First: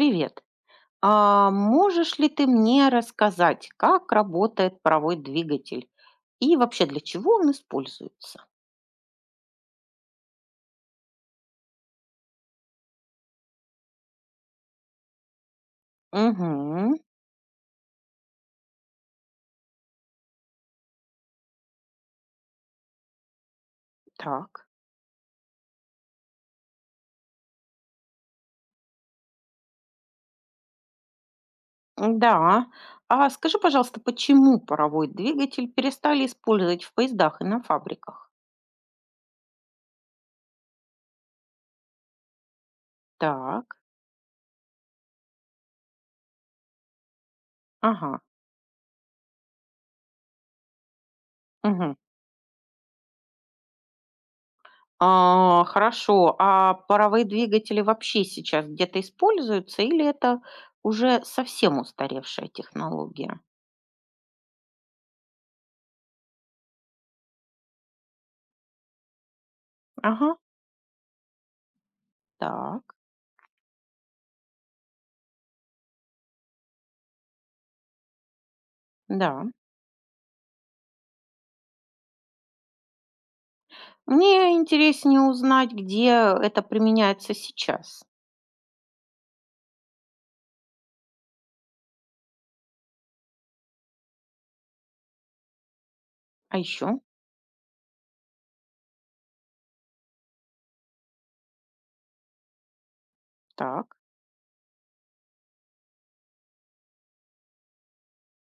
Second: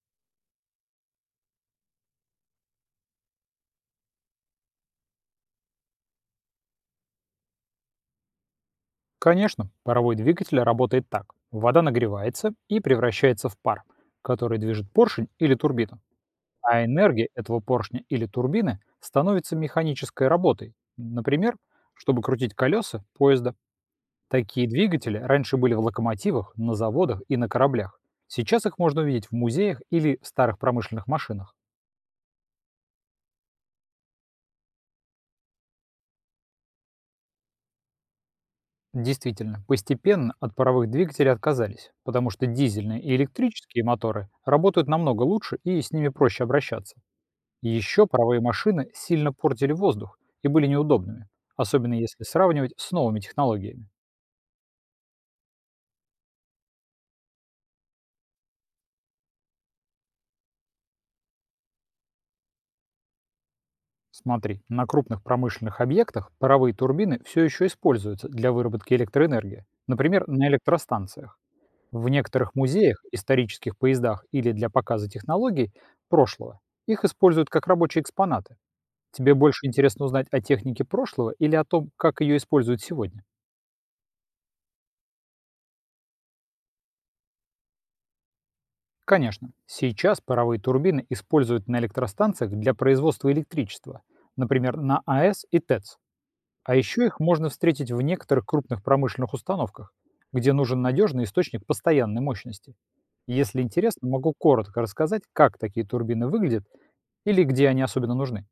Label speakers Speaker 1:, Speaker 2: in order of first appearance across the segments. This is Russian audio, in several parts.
Speaker 1: Привет. А можешь ли ты мне рассказать, как работает паровой двигатель и вообще для чего он используется?
Speaker 2: Конечно, паровой двигатель работает так. Вода нагревается и превращается в пар, который движет поршень или турбину. А
Speaker 1: Угу,
Speaker 2: энергия этого поршня или турбины становится механической работой. Например, чтобы крутить колеса поезда.
Speaker 1: так.
Speaker 2: Такие двигатели раньше были в локомотивах, на заводах и на кораблях. Сейчас их можно увидеть в музеях или в старых промышленных машинах.
Speaker 1: Да. А скажи, пожалуйста, почему паровой двигатель перестали использовать в поездах и на фабриках?
Speaker 2: Действительно, постепенно от паровых двигателей отказались, потому что дизельные и
Speaker 1: Так.
Speaker 2: электрические моторы работают намного лучше и с ними проще обращаться. И еще
Speaker 1: Ага.
Speaker 2: паровые машины сильно портили воздух и были неудобными, особенно
Speaker 1: Угу.
Speaker 2: если сравнивать с новыми технологиями.
Speaker 1: А, хорошо. А паровые двигатели вообще сейчас где-то используются или это уже совсем устаревшая технология?
Speaker 2: Смотри, на крупных промышленных объектах паровые турбины все еще используются для выработки электроэнергии, например,
Speaker 1: Ага.
Speaker 2: на электростанциях. В некоторых
Speaker 1: Так.
Speaker 2: музеях, исторических поездах или для показа технологий прошлого их используют как рабочие экспонаты. Тебе
Speaker 1: Да.
Speaker 2: больше интересно узнать о технике прошлого или о том, как ее используют сегодня?
Speaker 1: Мне интереснее узнать, где это применяется сейчас.
Speaker 2: Конечно, сейчас паровые турбины используют на электростанциях для производства электричества, например, на АЭС и ТЭЦ.
Speaker 1: А
Speaker 2: А
Speaker 1: еще?
Speaker 2: еще их можно встретить в некоторых крупных промышленных установках, где нужен надежный источник постоянной мощности. Если
Speaker 1: Так,
Speaker 2: интересно, могу коротко рассказать, как такие турбины выглядят или где они особенно нужны.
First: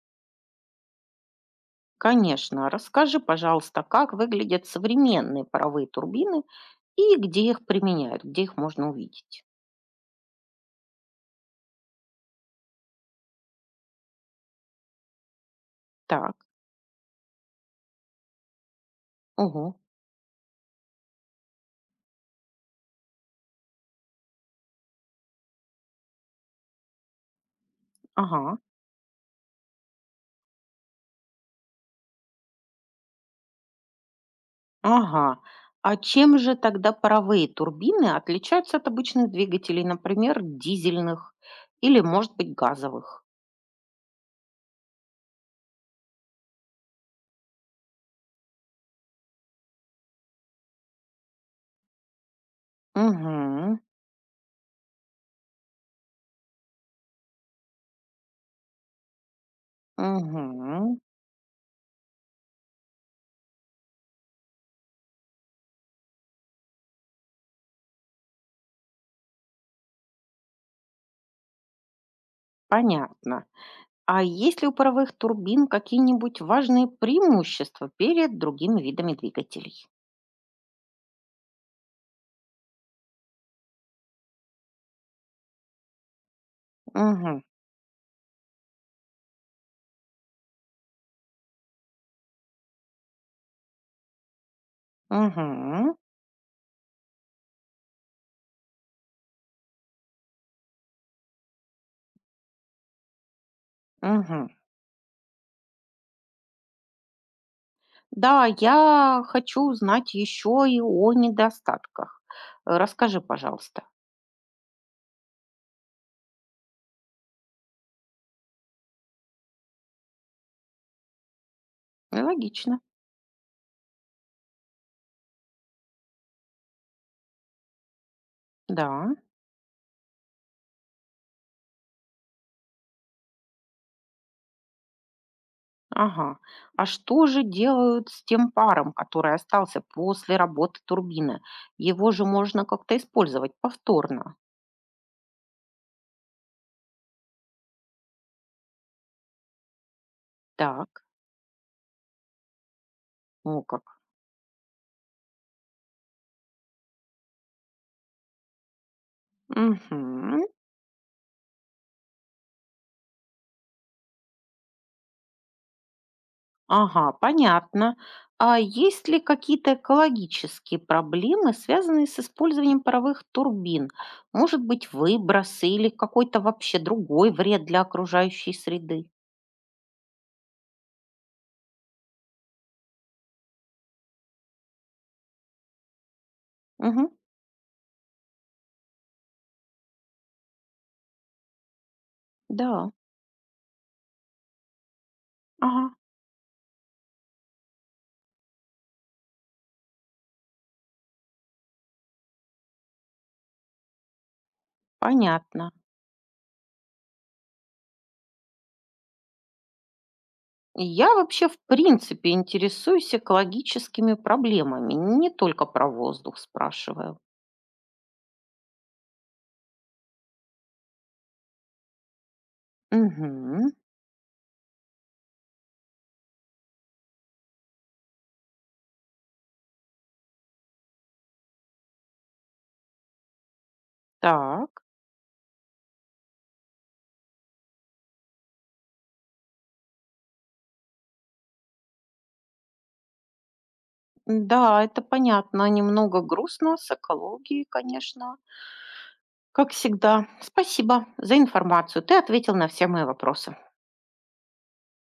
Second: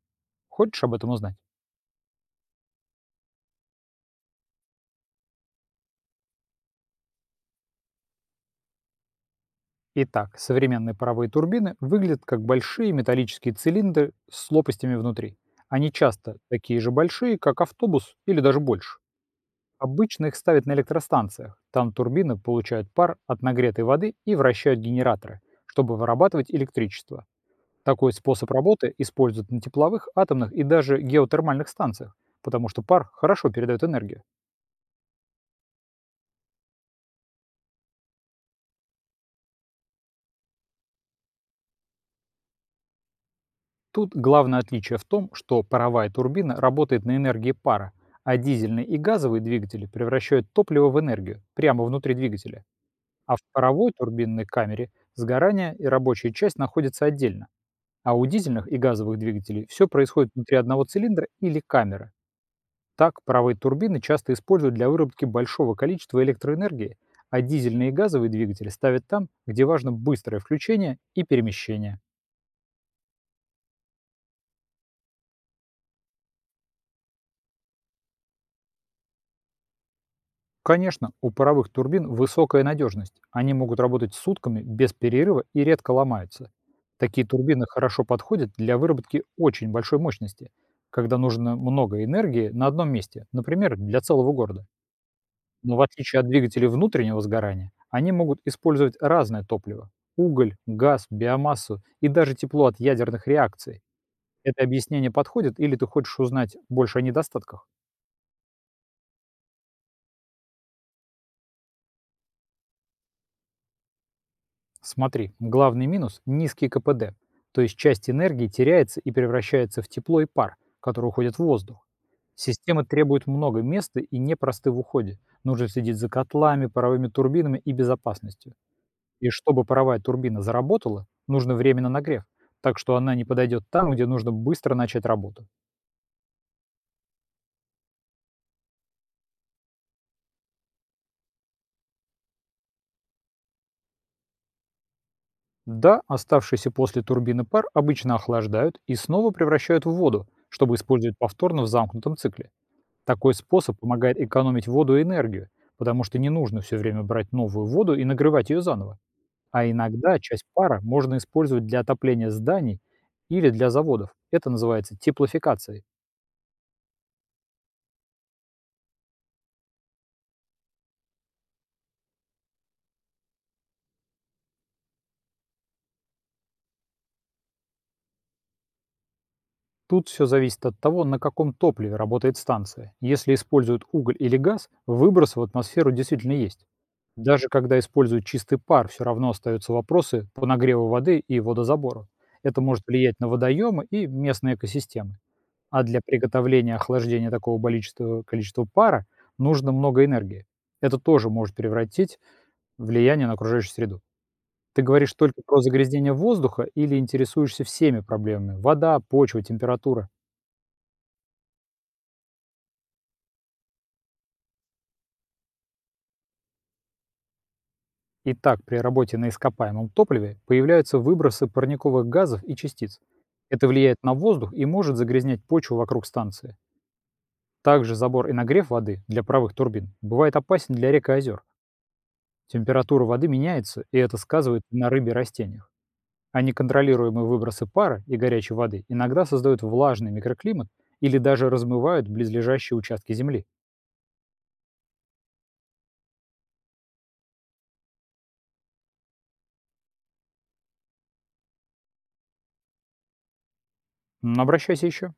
Speaker 2: Хочешь об этом узнать?
Speaker 1: конечно. Расскажи, пожалуйста, как выглядят современные паровые турбины и где их применяют, где их можно увидеть.
Speaker 2: Итак, современные паровые турбины выглядят как большие металлические цилиндры с лопастями внутри. Они
Speaker 1: Так,
Speaker 2: часто такие же большие, как автобус или даже больше.
Speaker 1: угу,
Speaker 2: Обычно их ставят на электростанциях. Там турбины получают пар от нагретой воды и вращают генераторы, чтобы вырабатывать электричество. Такой способ
Speaker 1: ага,
Speaker 2: работы используют на тепловых, атомных и даже геотермальных станциях, потому что пар хорошо передает энергию.
Speaker 1: ага. А чем же тогда паровые турбины отличаются от обычных двигателей, например, дизельных или, может быть, газовых?
Speaker 2: Тут главное отличие в том, что паровая турбина работает на энергии пара, а дизельные и газовые двигатели превращают топливо в энергию прямо внутри двигателя. А в
Speaker 1: Угу,
Speaker 2: паровой турбинной камере сгорание и рабочая часть находятся отдельно. А у дизельных и газовых двигателей все происходит внутри одного
Speaker 1: угу,
Speaker 2: цилиндра или камеры. Так паровые турбины часто используют для выработки большого количества электроэнергии, а дизельные и газовые двигатели ставят там, где важно быстрое включение и перемещение.
Speaker 1: понятно. А есть ли у паровых турбин какие-нибудь важные преимущества перед другими видами двигателей?
Speaker 2: Конечно, у паровых турбин высокая надежность. Они могут работать сутками без перерыва и редко ломаются. Такие
Speaker 1: Мгм.
Speaker 2: турбины хорошо подходят для выработки очень большой мощности, когда нужно много энергии на одном месте, например, для целого города. Но в
Speaker 1: Мгм.
Speaker 2: отличие от двигателей внутреннего сгорания, они могут использовать разное топливо– уголь, газ, биомассу и даже тепло от ядерных реакций.
Speaker 1: Мгм.
Speaker 2: Это объяснение подходит или ты хочешь узнать больше о недостатках?
Speaker 1: Да, я хочу узнать еще и о недостатках. Расскажи, пожалуйста.
Speaker 2: Смотри, главный минус– низкий КПД, то есть часть энергии теряется и превращается в тепло и пар, который уходит в воздух.
Speaker 1: Логично.
Speaker 2: Системы требуют много места и непросты в уходе. Нужно следить за котлами, паровыми турбинами и безопасностью.
Speaker 1: Да.
Speaker 2: И чтобы паровая турбина заработала, нужно время на нагрев, так что она не подойдет там, где нужно быстро начать работу.
Speaker 1: Ага. А что же делают с тем паром, который остался после работы турбины? Его же можно как-то использовать повторно.
Speaker 2: Да, оставшийся после турбины пар обычно охлаждают и снова превращают в воду, чтобы
Speaker 1: Так.
Speaker 2: использовать повторно в замкнутом цикле. Такой
Speaker 1: О,
Speaker 2: способ
Speaker 1: как.
Speaker 2: помогает экономить воду и энергию, потому что не нужно все время брать новую воду и нагревать ее заново. А
Speaker 1: Угу.
Speaker 2: иногда часть пара можно использовать для отопления зданий или для заводов. Это называется теплофикацией.
Speaker 1: Ага, понятно. А есть ли какие-то экологические проблемы, связанные с использованием паровых турбин? Может быть, выбросы или какой-то вообще другой вред для окружающей среды?
Speaker 2: Тут все зависит от того, на каком топливе работает станция. Если используют уголь или газ, выброс в атмосферу действительно есть.
Speaker 1: Угу,
Speaker 2: Даже когда используют чистый пар, все равно остаются вопросы по нагреву воды и водозабору. Это может
Speaker 1: да,
Speaker 2: влиять на водоемы и местные экосистемы. А
Speaker 1: ага,
Speaker 2: для приготовления охлаждения такого количества пара нужно много энергии. Это тоже может превратить влияние на окружающую среду. Ты говоришь только про
Speaker 1: понятно.
Speaker 2: загрязнение воздуха или интересуешься всеми проблемами? Вода, почва, температура?
Speaker 1: Я вообще, в принципе, интересуюсь экологическими проблемами, не только про воздух спрашиваю.
Speaker 2: Итак, при работе на ископаемом топливе появляются выбросы парниковых газов и частиц. Это
Speaker 1: Угу,
Speaker 2: влияет на воздух и может загрязнять почву вокруг станции. Также забор и нагрев воды для правых турбин бывает опасен для рек и озер. Температура воды меняется, и это сказывает
Speaker 1: так.
Speaker 2: на рыбе и растениях. А неконтролируемые выбросы пара и горячей воды иногда создают влажный микроклимат или даже размывают близлежащие участки земли.
Speaker 1: Да, это понятно. Немного грустно с экологией, конечно. Как всегда, спасибо за информацию. Ты ответил на все мои вопросы.
Speaker 2: Обращайся еще.